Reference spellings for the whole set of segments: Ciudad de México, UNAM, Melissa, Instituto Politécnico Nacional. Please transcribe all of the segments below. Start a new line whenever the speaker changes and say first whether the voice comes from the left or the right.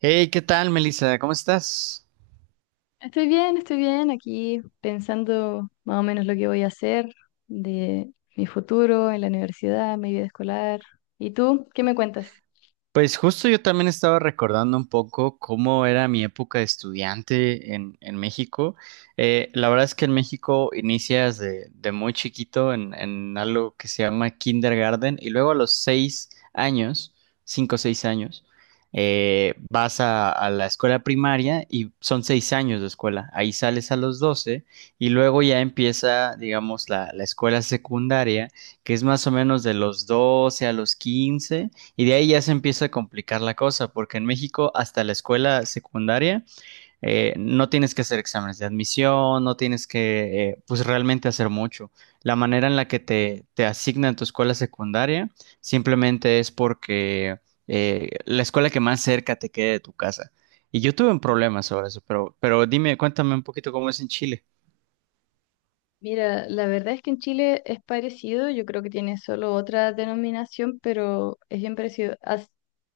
right: Hey, ¿qué tal, Melissa? ¿Cómo estás?
left: Estoy bien, aquí pensando más o menos lo que voy a hacer de mi futuro en la universidad, mi vida escolar. ¿Y tú qué me cuentas?
right: Pues justo yo también estaba recordando un poco cómo era mi época de estudiante en México. La verdad es que en México inicias de muy chiquito en algo que se llama kindergarten y luego a los 6 años, cinco o 6 años, vas a la escuela primaria y son 6 años de escuela. Ahí sales a los 12 y luego ya empieza, digamos, la escuela secundaria, que es más o menos de los 12 a los 15, y de ahí ya se empieza a complicar la cosa, porque en México hasta la escuela secundaria no tienes que hacer exámenes de admisión, no tienes que pues realmente hacer mucho. La manera en la que te asignan tu escuela secundaria simplemente es porque la escuela que más cerca te quede de tu casa. Y yo tuve un problema sobre eso, pero dime, cuéntame un poquito cómo es en Chile.
left: Mira, la verdad es que en Chile es parecido, yo creo que tiene solo otra denominación, pero es bien parecido. Hace,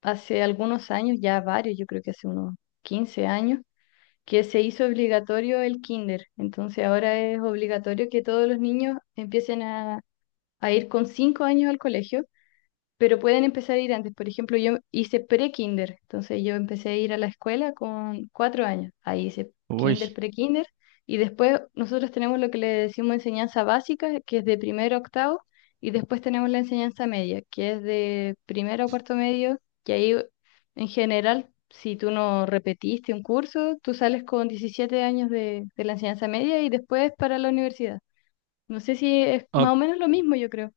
left: hace algunos años, ya varios, yo creo que hace unos 15 años, que se hizo obligatorio el kinder. Entonces ahora es obligatorio que todos los niños empiecen a ir con 5 años al colegio. Pero pueden empezar a ir antes. Por ejemplo, yo hice pre-kinder, entonces yo empecé a ir a la escuela con 4 años. Ahí hice
right: Uy.
left: kinder, pre-kinder, y después nosotros tenemos lo que le decimos enseñanza básica, que es de primero a octavo, y después tenemos la enseñanza media, que es de primero a cuarto medio, que ahí en general, si tú no repetiste un curso, tú sales con 17 años de la enseñanza media y después para la universidad. No sé si es más o menos lo mismo, yo creo.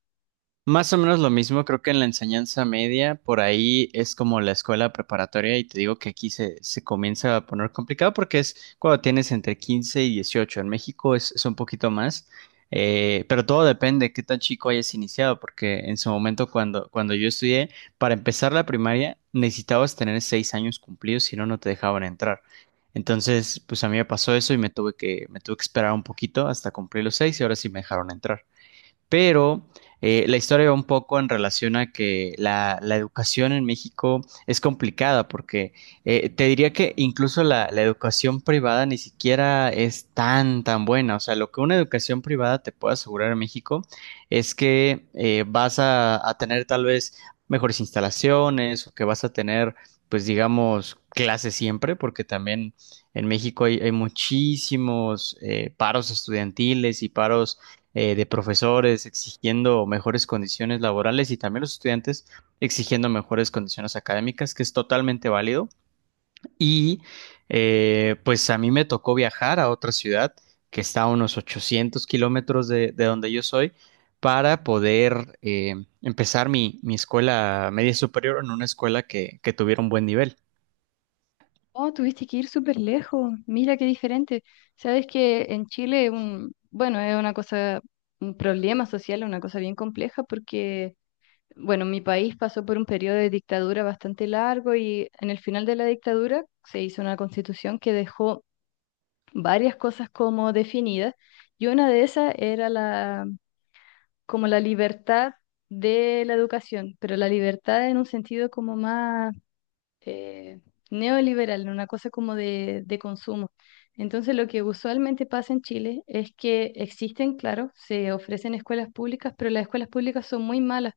right: Más o menos lo mismo, creo que en la enseñanza media, por ahí es como la escuela preparatoria y te digo que aquí se comienza a poner complicado porque es cuando tienes entre 15 y 18, en México es un poquito más, pero todo depende de qué tan chico hayas iniciado, porque en su momento cuando yo estudié, para empezar la primaria necesitabas tener 6 años cumplidos, si no, no te dejaban entrar. Entonces, pues a mí me pasó eso y me tuve que esperar un poquito hasta cumplir los 6 y ahora sí me dejaron entrar, pero la historia va un poco en relación a que la educación en México es complicada, porque te diría que incluso la educación privada ni siquiera es tan, tan buena. O sea, lo que una educación privada te puede asegurar en México es que vas a tener tal vez mejores instalaciones o que vas a tener, pues digamos, clases siempre, porque también en México hay, hay muchísimos paros estudiantiles y paros de profesores exigiendo mejores condiciones laborales y también los estudiantes exigiendo mejores condiciones académicas, que es totalmente válido. Y pues a mí me tocó viajar a otra ciudad que está a unos 800 kilómetros de donde yo soy para poder empezar mi escuela media superior en una escuela que tuviera un buen nivel.
left: Oh, tuviste que ir súper lejos. Mira qué diferente. Sabes que en Chile, bueno, es una cosa, un problema social, una cosa bien compleja porque, bueno, mi país pasó por un periodo de dictadura bastante largo y en el final de la dictadura se hizo una constitución que dejó varias cosas como definidas y una de esas era como la libertad de la educación, pero la libertad en un sentido como más eh, neoliberal, una cosa como de consumo. Entonces, lo que usualmente pasa en Chile es que existen, claro, se ofrecen escuelas públicas, pero las escuelas públicas son muy malas.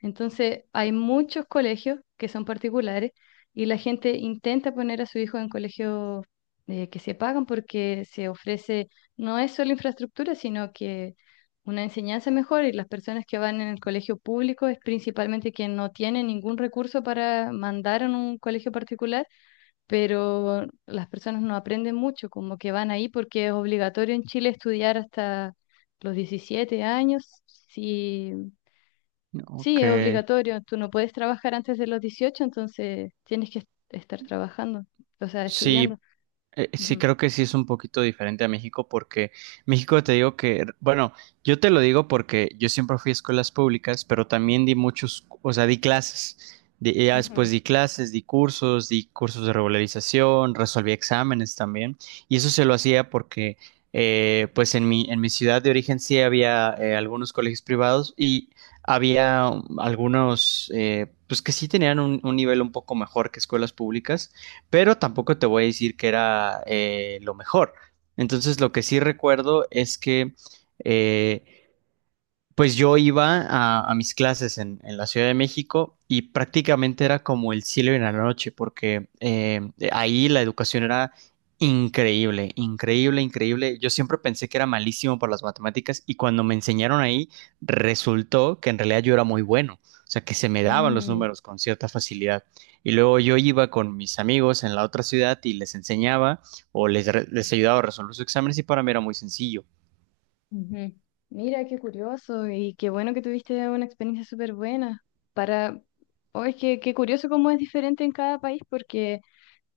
left: Entonces, hay muchos colegios que son particulares y la gente intenta poner a su hijo en colegios que se pagan porque se ofrece, no es solo infraestructura, sino que una enseñanza mejor, y las personas que van en el colegio público es principalmente quien no tiene ningún recurso para mandar en un colegio particular, pero las personas no aprenden mucho, como que van ahí porque es obligatorio en Chile estudiar hasta los 17 años. Sí, sí,
right: Ok.
left: es obligatorio, tú no puedes trabajar antes de los 18, entonces tienes que estar trabajando, o sea,
right: Sí.
left: estudiando.
right: Sí,
left: Ujú.
right: creo que sí es un poquito diferente a México porque México te digo que, bueno, yo te lo digo porque yo siempre fui a escuelas públicas, pero también di muchos, o sea, di clases. Ya
left: Ujú.
right: después di clases, di cursos de regularización, resolví exámenes también. Y eso se lo hacía porque, pues en mi ciudad de origen sí había algunos colegios privados y había algunos, pues que sí tenían un nivel un poco mejor que escuelas públicas, pero tampoco te voy a decir que era lo mejor. Entonces, lo que sí recuerdo es que eh, pues yo iba a mis clases en la Ciudad de México y prácticamente era como el cielo en la noche, porque ahí la educación era increíble, increíble, increíble. Yo siempre pensé que era malísimo por las matemáticas y cuando me enseñaron ahí resultó que en realidad yo era muy bueno, o sea, que se me daban los
left: Mm.
right: números con cierta facilidad. Y luego yo iba con mis amigos en la otra ciudad y les enseñaba o les ayudaba a resolver sus exámenes y para mí era muy sencillo.
left: Ujú. Mira, qué curioso y qué bueno que tuviste una experiencia súper buena. Para, oh, es que qué curioso cómo es diferente en cada país porque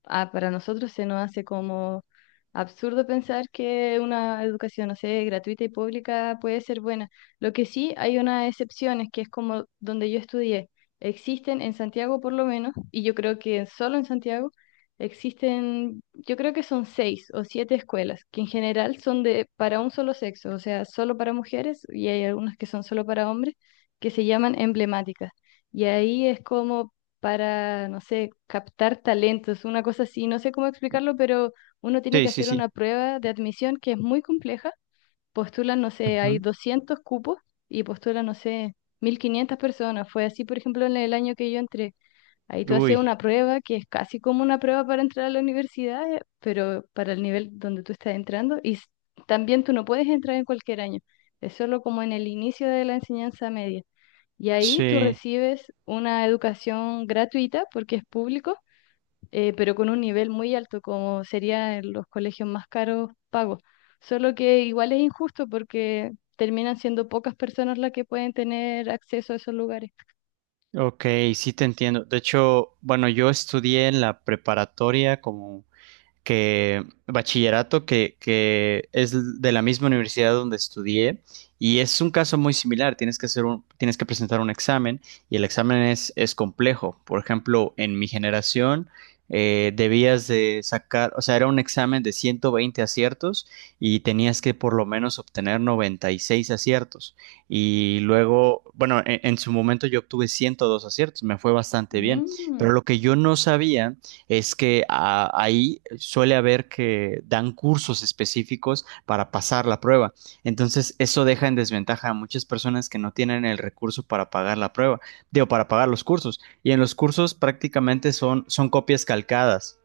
left: para nosotros se nos hace como absurdo pensar que una educación, no sé, gratuita y pública puede ser buena. Lo que sí, hay unas excepciones, que es como donde yo estudié. Existen en Santiago por lo menos, y yo creo que solo en Santiago existen, yo creo que son seis o siete escuelas, que en general son de para un solo sexo, o sea, solo para mujeres, y hay algunas que son solo para hombres, que se llaman emblemáticas. Y ahí es como para, no sé, captar talentos, una cosa así, no sé cómo explicarlo, pero uno tiene que
right: Sí, sí,
left: hacer una
right: sí.
left: prueba de admisión que es muy compleja. Postulan, no sé, hay
right: Ujú.
left: 200 cupos y postulan, no sé, 1500 personas. Fue así, por ejemplo, en el año que yo entré. Ahí tú haces
right: Uy.
left: una prueba que es casi como una prueba para entrar a la universidad, pero para el nivel donde tú estás entrando. Y también tú no puedes entrar en cualquier año, es solo como en el inicio de la enseñanza media. Y ahí tú
right: Sí,
left: recibes una educación gratuita porque es público, pero con un nivel muy alto, como sería en los colegios más caros pagos. Solo que igual es injusto porque terminan siendo pocas personas las que pueden tener acceso a esos lugares.
right: ok, sí te entiendo. De hecho, bueno, yo estudié en la preparatoria como que bachillerato que es de la misma universidad donde estudié y es un caso muy similar. Tienes que hacer un, tienes que presentar un examen y el examen es complejo. Por ejemplo, en mi generación debías de sacar, o sea, era un examen de 120 aciertos y tenías que por lo menos obtener 96 aciertos. Y luego, bueno, en su momento yo obtuve 102 aciertos, me fue bastante bien,
left: Mm.
right: pero lo que yo no sabía es que ahí suele haber que dan cursos específicos para pasar la prueba. Entonces, eso deja en desventaja a muchas personas que no tienen el recurso para pagar la prueba, digo, para pagar los cursos. Y en los cursos prácticamente son, son copias calcadas.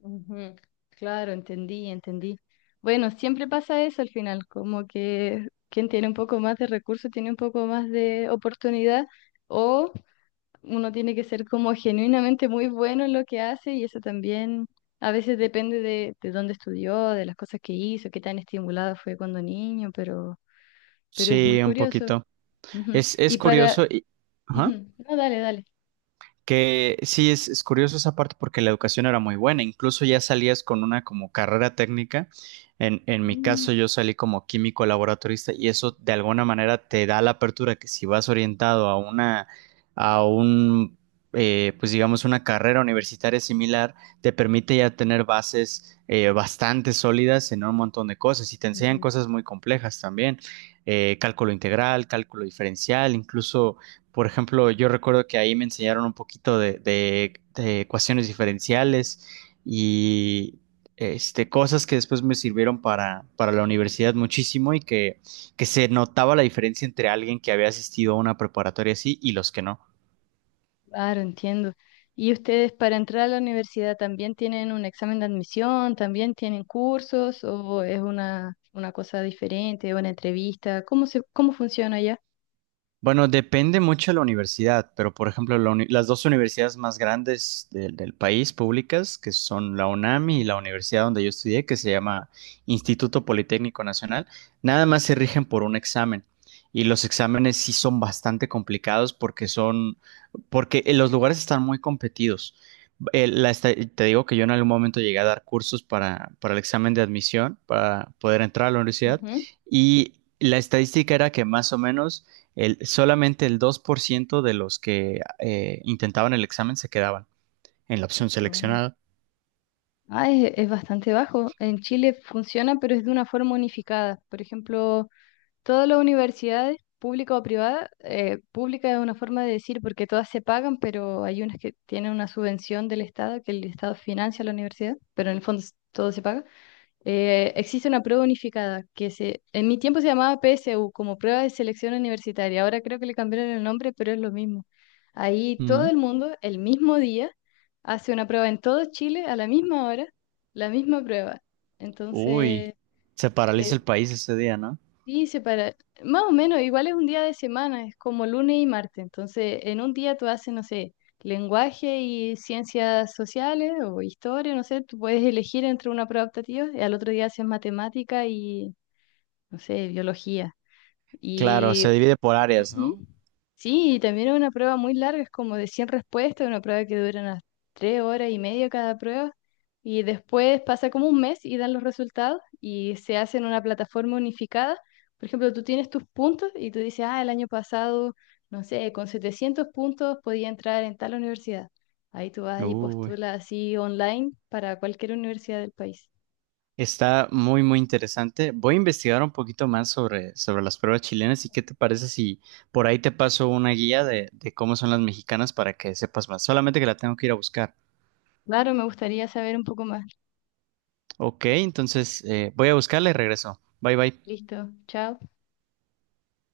left: Ujú. Claro, entendí, entendí. Bueno, siempre pasa eso al final, como que quien tiene un poco más de recursos tiene un poco más de oportunidad o uno tiene que ser como genuinamente muy bueno en lo que hace y eso también a veces depende de dónde estudió, de las cosas que hizo, qué tan estimulado fue cuando niño, pero, es muy
right: Sí, un
left: curioso.
right: poquito.
left: Ujú,
right: Es
left: y para...
right: curioso y... ajá.
left: Ujú. No, dale, dale.
right: Que sí, es curioso esa parte porque la educación era muy buena, incluso ya salías con una como carrera técnica. En mi
left: Mm,
right: caso yo salí como químico laboratorista y eso de alguna manera te da la apertura que si vas orientado a una, a un, pues digamos, una carrera universitaria similar, te permite ya tener bases bastante sólidas en un montón de cosas y te enseñan
left: ujú.
right: cosas muy complejas también, cálculo integral, cálculo diferencial, incluso por ejemplo, yo recuerdo que ahí me enseñaron un poquito de ecuaciones diferenciales y este, cosas que después me sirvieron para la universidad muchísimo y que se notaba la diferencia entre alguien que había asistido a una preparatoria así y los que no.
left: Claro, entiendo. ¿Y ustedes para entrar a la universidad también tienen un examen de admisión? ¿También tienen cursos? ¿O es una cosa diferente, una entrevista? ¿Cómo funciona allá?
right: Bueno, depende mucho de la universidad, pero por ejemplo, las dos universidades más grandes del país públicas, que son la UNAM y la universidad donde yo estudié, que se llama Instituto Politécnico Nacional, nada más se rigen por un examen. Y los exámenes sí son bastante complicados porque son, porque los lugares están muy competidos. Te digo que yo en algún momento llegué a dar cursos para el examen de admisión, para poder entrar a la universidad,
left: Ujú.
right: y la estadística era que más o menos el, solamente el 2% de los que intentaban el examen se quedaban en la opción
left: Mm.
right: seleccionada.
left: Ah, es bastante bajo. En Chile funciona, pero es de una forma unificada. Por ejemplo, todas las universidades, pública o privada, pública es una forma de decir porque todas se pagan, pero hay unas que tienen una subvención del Estado, que el Estado financia la universidad, pero en el fondo todo se paga. Existe una prueba unificada que en mi tiempo se llamaba PSU, como prueba de selección universitaria. Ahora creo que le cambiaron el nombre, pero es lo mismo. Ahí todo
right: Mm.
left: el mundo, el mismo día, hace una prueba en todo Chile a la misma hora, la misma prueba. Entonces,
right: Uy, se paraliza
left: eh,
right: el país ese día, ¿no?
left: sí, separa. Más o menos, igual es un día de semana, es como lunes y martes. Entonces, en un día tú haces, no sé, lenguaje y ciencias sociales o historia, no sé, tú puedes elegir entre una prueba optativa y al otro día haces matemática y, no sé, biología.
right: Claro, se
left: Y
right: divide por áreas,
left: ujú.
right: ¿no?
left: Sí, y también es una prueba muy larga, es como de 100 respuestas, una prueba que dura unas 3 horas y media cada prueba, y después pasa como un mes y dan los resultados y se hace en una plataforma unificada. Por ejemplo, tú tienes tus puntos y tú dices, ah, el año pasado, no sé, con 700 puntos podía entrar en tal universidad. Ahí tú vas y
right: Uy,
left: postulas así online para cualquier universidad del país.
right: está muy, muy interesante. Voy a investigar un poquito más sobre, sobre las pruebas chilenas y qué te parece si por ahí te paso una guía de cómo son las mexicanas para que sepas más. Solamente que la tengo que ir a buscar.
left: Claro, me gustaría saber un poco más.
right: Ok, entonces voy a buscarla y regreso. Bye, bye.
left: Listo, chao.